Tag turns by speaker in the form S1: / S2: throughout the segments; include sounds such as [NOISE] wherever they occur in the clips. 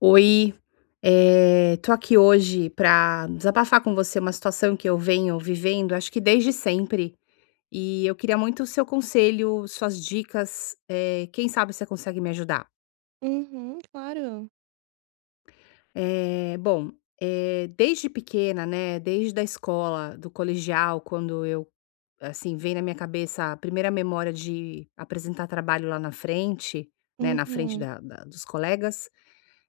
S1: Oi, tô aqui hoje pra desabafar com você uma situação que eu venho vivendo, acho que desde sempre, e eu queria muito o seu conselho, suas dicas, quem sabe você consegue me ajudar.
S2: Uhum, claro.
S1: Bom, desde pequena, né, desde a escola, do colegial, quando eu, assim, vem na minha cabeça a primeira memória de apresentar trabalho lá na frente, né, na frente
S2: Uhum.
S1: da dos colegas,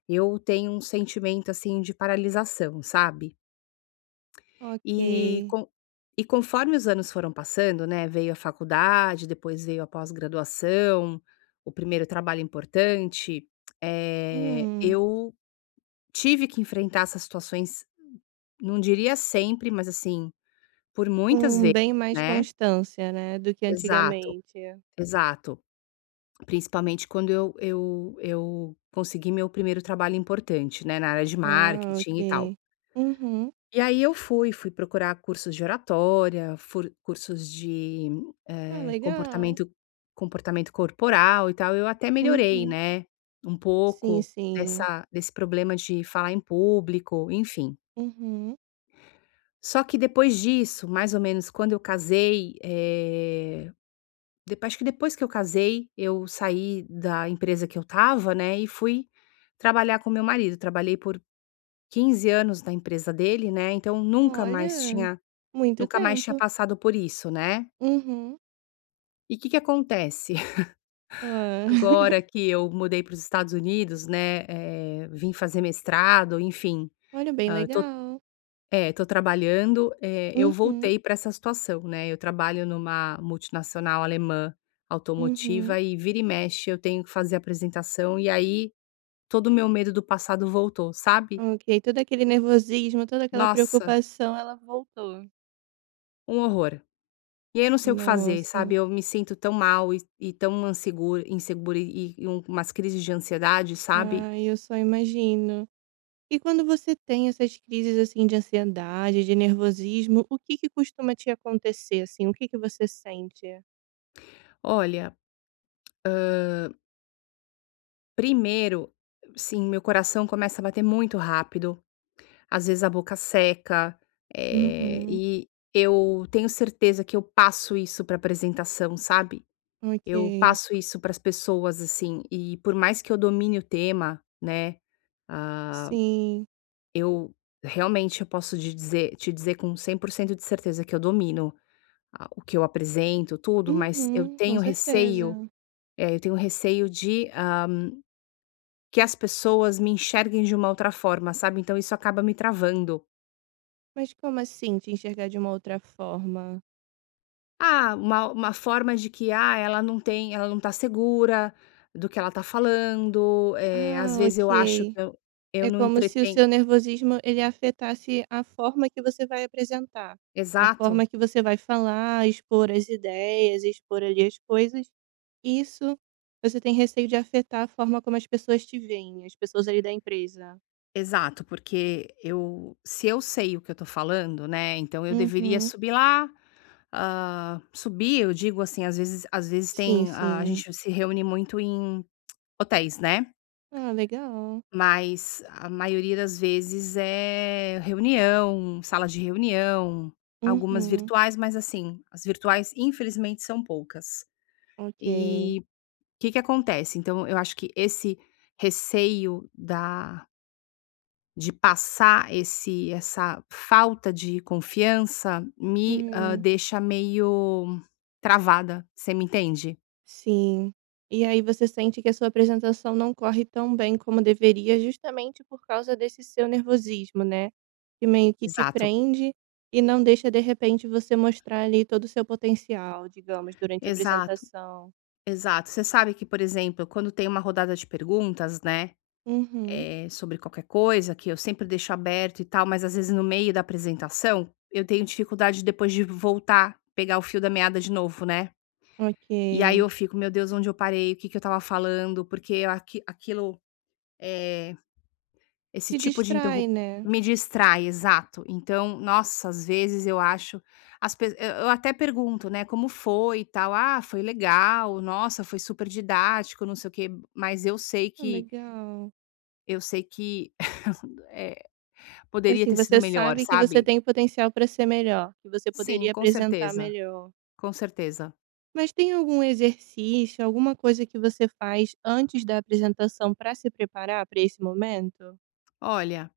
S1: eu tenho um sentimento, assim, de paralisação, sabe?
S2: Ok.
S1: E con e conforme os anos foram passando, né, veio a faculdade, depois veio a pós-graduação, o primeiro trabalho importante,
S2: Hum,
S1: eu tive que enfrentar essas situações, não diria sempre, mas assim, por muitas
S2: com
S1: vezes,
S2: bem mais
S1: né.
S2: constância, né, do que
S1: Exato,
S2: antigamente.
S1: exato. Principalmente quando eu consegui meu primeiro trabalho importante, né, na área de
S2: Ah,
S1: marketing e tal.
S2: ok. Uhum.
S1: E aí eu fui, fui procurar cursos de oratória,
S2: Ah, legal.
S1: comportamento corporal e tal, eu até melhorei,
S2: Uhum.
S1: né, um
S2: Sim,
S1: pouco
S2: sim.
S1: dessa desse problema de falar em público, enfim.
S2: Uhum.
S1: Só que depois disso, mais ou menos quando eu casei, depo acho que depois que eu casei, eu saí da empresa que eu estava, né, e fui trabalhar com meu marido. Trabalhei por 15 anos na empresa dele, né, então
S2: Olha, muito
S1: nunca mais tinha
S2: tempo.
S1: passado por isso, né.
S2: Uhum.
S1: E o que que acontece? [LAUGHS]
S2: Ah. [LAUGHS]
S1: Agora que eu mudei para os Estados Unidos, né, vim fazer mestrado, enfim,
S2: Olha, bem
S1: hã, tô
S2: legal.
S1: é, tô trabalhando, eu
S2: Uhum,
S1: voltei para essa situação, né. Eu trabalho numa multinacional alemã
S2: uhum.
S1: automotiva e vira e mexe eu tenho que fazer apresentação, e aí todo o meu medo do passado voltou, sabe?
S2: Ok, todo aquele nervosismo, toda aquela
S1: Nossa,
S2: preocupação, ela voltou.
S1: um horror. E aí eu não sei o que fazer,
S2: Nossa.
S1: sabe, eu me sinto tão mal e tão ansegura insegura e umas crises de ansiedade, sabe.
S2: Ai, eu só imagino. E quando você tem essas crises, assim, de ansiedade, de nervosismo, o que que costuma te acontecer, assim? O que que você sente?
S1: Olha, primeiro, sim, meu coração começa a bater muito rápido, às vezes a boca seca, eh,
S2: Uhum.
S1: e eu tenho certeza que eu passo isso para apresentação, sabe. Eu
S2: Ok.
S1: passo isso para as pessoas, assim, e por mais que eu domine o tema, né, ah,
S2: Sim.
S1: eu realmente eu posso te dizer com 100% de certeza que eu domino. Ah, o que eu apresento, tudo, mas eu
S2: Uhum, com
S1: tenho receio,
S2: certeza.
S1: eu tenho receio de, que as pessoas me enxerguem de uma outra forma, sabe, então isso acaba me travando.
S2: Mas como assim, te enxergar de uma outra forma?
S1: Ah, uma forma de que, ah, ela não tá segura do que ela tá falando, às
S2: Ah,
S1: vezes eu acho que
S2: ok.
S1: eu
S2: É
S1: não
S2: como se o seu
S1: entreten
S2: nervosismo ele afetasse a forma que você vai apresentar, a forma
S1: exato,
S2: que você vai falar, expor as ideias, expor ali as coisas. Isso, você tem receio de afetar a forma como as pessoas te veem, as pessoas ali da empresa.
S1: exato, porque eu se eu sei o que eu tô falando, né, então eu deveria
S2: Uhum.
S1: subir lá. Ah, subir, eu digo assim, às vezes
S2: Sim,
S1: tem a
S2: sim.
S1: gente se reúne muito em hotéis, né,
S2: Ah, legal.
S1: mas a maioria das vezes é reunião, sala de reunião, algumas
S2: Uhum.
S1: virtuais, mas assim, as virtuais infelizmente são poucas.
S2: Ok.
S1: E o que que acontece? Então eu acho que esse receio da de passar esse essa falta de confiança me,
S2: Hum.
S1: deixa meio travada, você me entende?
S2: Sim. E aí você sente que a sua apresentação não corre tão bem como deveria, justamente por causa desse seu nervosismo, né, que meio que te
S1: Exato,
S2: prende e não deixa, de repente, você mostrar ali todo o seu potencial, digamos, durante a
S1: exato,
S2: apresentação.
S1: exato. Você sabe que, por exemplo, quando tem uma rodada de perguntas, né,
S2: Uhum,
S1: sobre qualquer coisa, que eu sempre deixo aberto e tal, mas às vezes no meio da apresentação, eu tenho dificuldade depois de voltar, pegar o fio da meada de novo, né. E aí
S2: ok.
S1: eu fico: "Meu Deus, onde eu parei? O que que eu estava falando?", porque aqui aquilo, eh Esse
S2: Te
S1: tipo de
S2: distrai,
S1: interrup
S2: né.
S1: me distrai, exato. Então, nossa, às vezes eu acho as pe eu até pergunto, né, como foi e tal, "Ah, foi legal, nossa, foi super didático, não sei o quê", mas
S2: Ah, legal.
S1: eu sei que, eh, poderia
S2: Assim,
S1: ter sido
S2: você
S1: melhor,
S2: sabe que você
S1: sabe.
S2: tem potencial para ser melhor, que você
S1: Sim,
S2: poderia
S1: com
S2: apresentar
S1: certeza,
S2: melhor.
S1: com certeza.
S2: Mas tem algum exercício, alguma coisa que você faz antes da apresentação para se preparar para esse momento?
S1: Olha,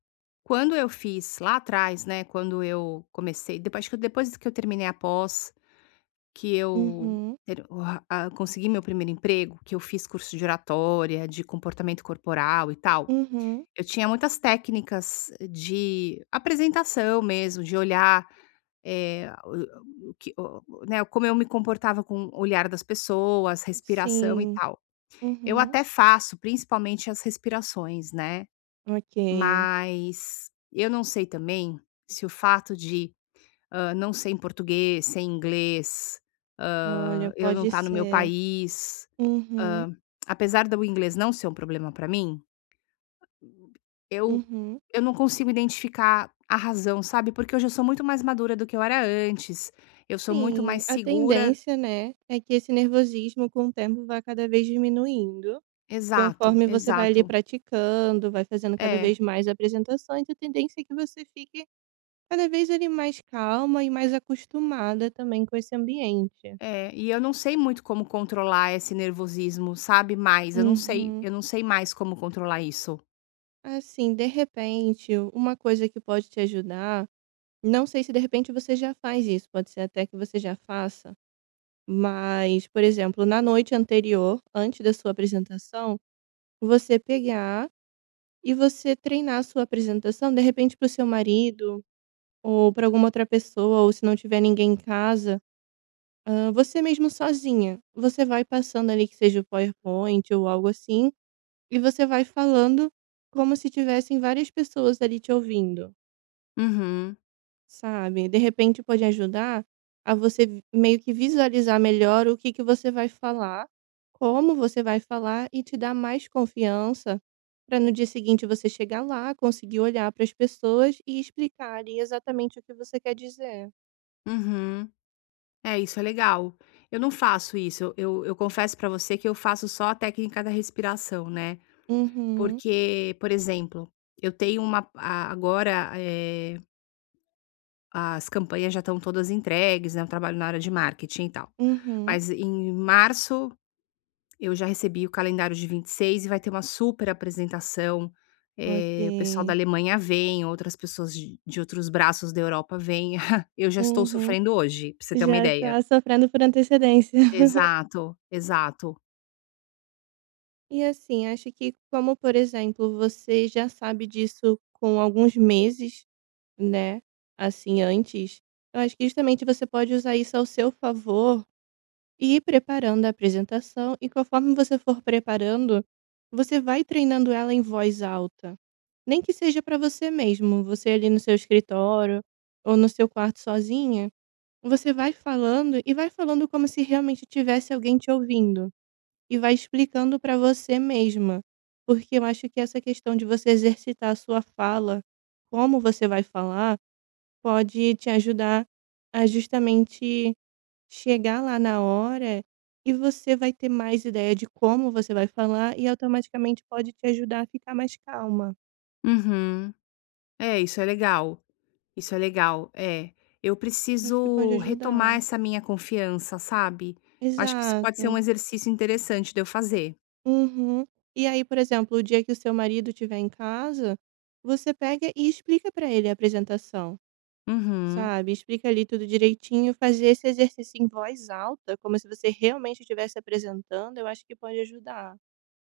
S1: quando eu fiz lá atrás, né, quando eu comecei depois acho que depois que eu terminei a pós. Que eu
S2: Uhum,
S1: ter o ra ah, Consegui meu primeiro emprego, que eu fiz curso de oratória, de comportamento corporal e tal,
S2: uhum,
S1: eu tinha muitas técnicas de apresentação mesmo, de olhar, o que o né, como eu me comportava com o olhar das pessoas, respiração e
S2: sim,
S1: tal. Eu
S2: uhum,
S1: até faço, principalmente as respirações, né,
S2: ok.
S1: mas eu não sei também se o fato de não sei em português, sei inglês,
S2: Olha,
S1: eu não
S2: pode
S1: tá no meu
S2: ser.
S1: país,
S2: Uhum,
S1: hã, apesar do inglês não ser um problema para mim, eu
S2: uhum.
S1: eu não consigo identificar a razão, sabe, porque hoje eu sou muito mais madura do que eu era antes, eu sou muito
S2: Sim,
S1: mais
S2: a
S1: segura,
S2: tendência, né, é que esse nervosismo com o tempo vá cada vez diminuindo,
S1: exato,
S2: conforme você vai ali
S1: exato.
S2: praticando, vai fazendo cada
S1: É,
S2: vez mais apresentações, a tendência é que você fique cada vez ele mais calma e mais acostumada também com esse ambiente.
S1: é, e eu não sei muito como controlar esse nervosismo, sabe, mais,
S2: Uhum.
S1: eu não sei mais como controlar isso.
S2: Assim, de repente, uma coisa que pode te ajudar, não sei se de repente você já faz isso, pode ser até que você já faça, mas, por exemplo, na noite anterior, antes da sua apresentação, você pegar e você treinar a sua apresentação, de repente, para o seu marido ou para alguma outra pessoa, ou se não tiver ninguém em casa. Hã, você mesmo sozinha. Você vai passando ali que seja o PowerPoint ou algo assim, e você vai falando como se tivessem várias pessoas ali te ouvindo,
S1: Uhum,
S2: sabe. De repente pode ajudar a você vi meio que visualizar melhor o que que você vai falar, como você vai falar, e te dar mais confiança para no dia seguinte você chegar lá, conseguir olhar para as pessoas e explicar ali exatamente o que você quer dizer.
S1: uhum. É, isso é legal. Eu não faço isso. Eu confesso pra você que eu faço só a técnica da respiração, né,
S2: Uhum,
S1: porque, por exemplo, eu tenho uma a agora, as campanhas já estão todas entregues, né, eu trabalho na área de marketing e tal.
S2: uhum,
S1: Mas em março eu já recebi o calendário de 26 e vai ter uma super apresentação, o pessoal da
S2: ok.
S1: Alemanha vem, outras pessoas de outros braços da Europa vêm. [LAUGHS] Eu já estou
S2: Uhum.
S1: sofrendo hoje, pra você ter uma
S2: Já
S1: ideia.
S2: tá sofrendo por antecedência. [LAUGHS]
S1: Exato, exato.
S2: E assim, acho que como, por exemplo, você já sabe disso com alguns meses, né, assim, antes, eu acho que justamente você pode usar isso ao seu favor e ir preparando a apresentação, e conforme você for preparando, você vai treinando ela em voz alta. Nem que seja para você mesmo, você ali no seu escritório ou no seu quarto sozinha, você vai falando e vai falando como se realmente tivesse alguém te ouvindo. E vai explicando para você mesma, porque eu acho que essa questão de você exercitar a sua fala, como você vai falar, pode te ajudar a justamente chegar lá na hora, e você vai ter mais ideia de como você vai falar e automaticamente pode te ajudar a ficar mais calma.
S1: Uhum. É, isso é legal, isso é legal. É, eu
S2: Acho que pode
S1: preciso retomar
S2: ajudar.
S1: essa minha confiança, sabe. Eu acho que isso pode ser um
S2: Exato.
S1: exercício interessante de eu fazer.
S2: Uhum. E aí, por exemplo, o dia que o seu marido estiver em casa, você pega e explica para ele a apresentação.
S1: Uhum,
S2: Sabe, explica ali tudo direitinho, fazer esse exercício em voz alta, como se você realmente estivesse apresentando, eu acho que pode ajudar.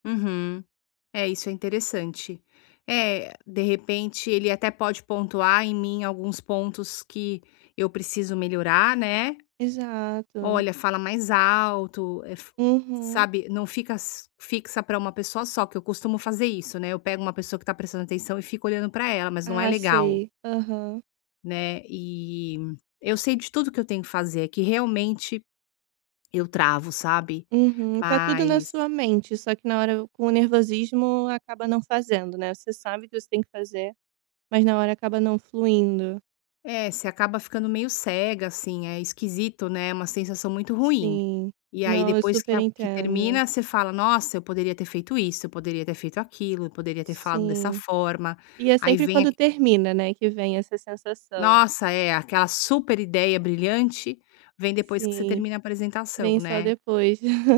S1: uhum. É, isso é interessante. É, de repente, ele até pode pontuar em mim alguns pontos que eu preciso melhorar, né.
S2: Exato.
S1: Olha, fala mais alto, eh, f
S2: Uhum.
S1: sabe, não fica s fixa para uma pessoa só, que eu costumo fazer isso, né, eu pego uma pessoa que tá prestando atenção e fico olhando para ela, mas não é
S2: Ah,
S1: legal,
S2: sei. Aham.
S1: né. E eu sei de tudo que eu tenho que fazer, é que realmente eu travo, sabe.
S2: Uhum. Tá tudo na
S1: Mas
S2: sua mente, só que na hora, com o nervosismo, acaba não fazendo, né? Você sabe que você tem que fazer, mas na hora acaba não fluindo.
S1: é, você acaba ficando meio cega, assim, é esquisito, né, é uma sensação muito ruim.
S2: Sim.
S1: E aí
S2: Não, eu
S1: depois
S2: super
S1: que
S2: entendo.
S1: termina, você fala: "Nossa, eu poderia ter feito isso, eu poderia ter feito aquilo, eu poderia ter falado dessa
S2: Sim.
S1: forma".
S2: E é
S1: Aí
S2: sempre
S1: vem
S2: quando termina, né, que vem essa sensação.
S1: Nossa, é, aquela super ideia brilhante vem depois que você
S2: Sim.
S1: termina a apresentação,
S2: Vem só
S1: né.
S2: depois. [LAUGHS]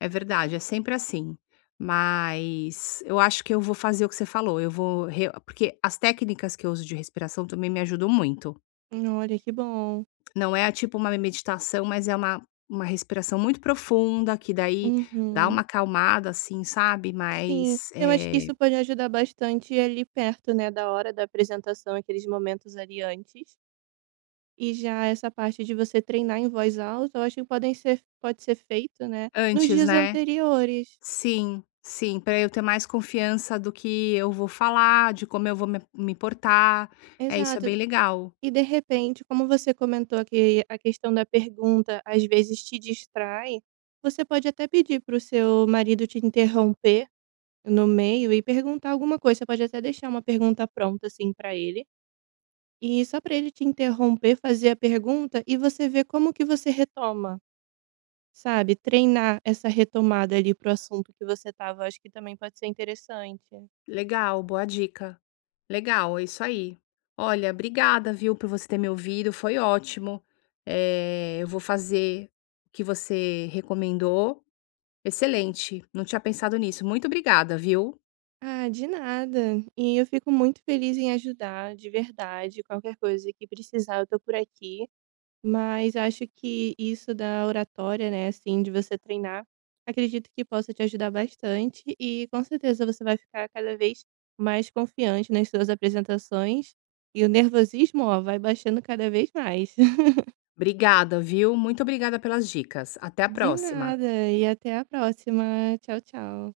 S1: É verdade, é sempre assim. Mas eu acho que eu vou fazer o que você falou, eu vou re porque as técnicas que eu uso de respiração também me ajudam muito.
S2: Olha, que bom.
S1: Não é tipo uma meditação, mas é uma respiração muito profunda que daí dá
S2: Uhum.
S1: uma acalmada, assim, sabe,
S2: Sim,
S1: mas,
S2: eu acho que isso pode ajudar bastante ali perto, né, da hora da apresentação, aqueles momentos ali antes. E já essa parte de você treinar em voz alta, eu acho que pode ser feito, né, nos
S1: antes,
S2: dias
S1: né.
S2: anteriores.
S1: Sim, sim. Para eu ter mais confiança do que eu vou falar, de como eu vou me portar. É, isso é
S2: Exato.
S1: bem legal.
S2: E de repente, como você comentou que a questão da pergunta às vezes te distrai, você pode até pedir para o seu marido te interromper no meio e perguntar alguma coisa. Você pode até deixar uma pergunta pronta assim para ele. E só para ele te interromper, fazer a pergunta e você ver como que você retoma, sabe, treinar essa retomada ali pro assunto que você tava, acho que também pode ser interessante.
S1: Legal, boa dica. Legal, é isso aí. Olha, obrigada, viu, por você ter me ouvido, foi ótimo. É, eu vou fazer o que você recomendou. Excelente, não tinha pensado nisso. Muito obrigada, viu.
S2: Ah, de nada. E eu fico muito feliz em ajudar, de verdade. Qualquer coisa que precisar, eu tô por aqui. Mas acho que isso da oratória, né, assim, de você treinar, acredito que possa te ajudar bastante e com certeza você vai ficar cada vez mais confiante nas suas apresentações, e o nervosismo, ó, vai baixando cada vez mais. [LAUGHS]
S1: Obrigada, viu. Muito obrigada pelas dicas. Até a
S2: De
S1: próxima.
S2: nada e até a próxima. Tchau, tchau.